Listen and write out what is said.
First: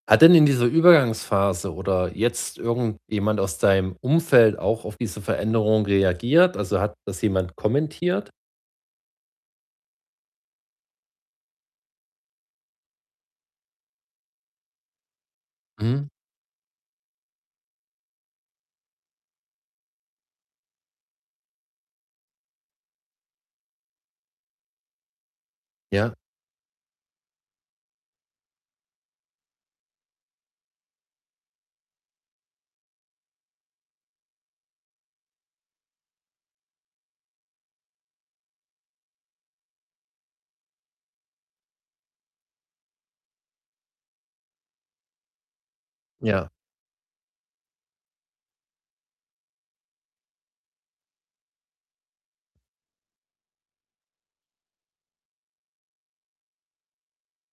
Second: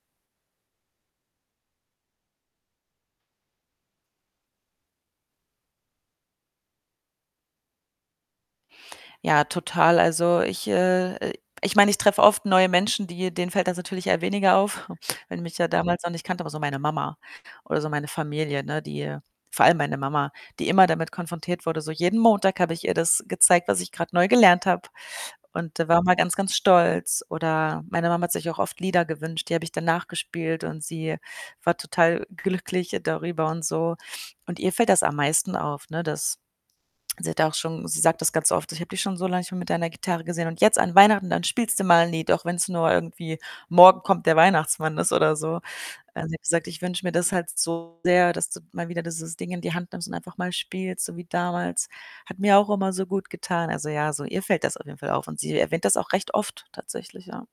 Hat denn in dieser Übergangsphase oder jetzt irgendjemand aus deinem Umfeld auch auf diese Veränderung reagiert? Also, hat das jemand kommentiert? Ja, total. Also ich äh, äh, ich meine, ich treffe oft neue Menschen, die denen fällt das natürlich eher weniger auf, weil die mich ja damals noch Mhm. nicht kannte, aber so meine Mama oder so meine Familie, ne, die vor allem meine Mama, die immer damit konfrontiert wurde. So jeden Montag habe ich ihr das gezeigt, was ich grad neu gelernt habe. Und da war Ja. man ganz, ganz stolz. Oder meine Mama hat sich auch oft Lieder gewünscht, die habe ich dann nachgespielt und sie war total glücklich darüber und so. Und ihr fällt das am meisten auf, ne, dass sie hat auch schon sie sagt das ganz oft: „Ich habe dich schon so lange nicht mehr mit deiner Gitarre gesehen und jetzt an Weihnachten, dann spielst du mal ’n Lied, auch wenn’s nur irgendwie „Morgen kommt der Weihnachtsmann“ ist oder so.“ Also, sie hat Ja. gesagt: „Ich wünsche mir das halt so sehr, dass du mal wieder dieses Ding in die Hand nimmst und einfach mal spielst, so wie damals. Hat mir auch immer so gut getan.” Also ja, so, ihr fällt das auf jeden Fall auf und sie erwähnt das auch recht oft tatsächlich, ja.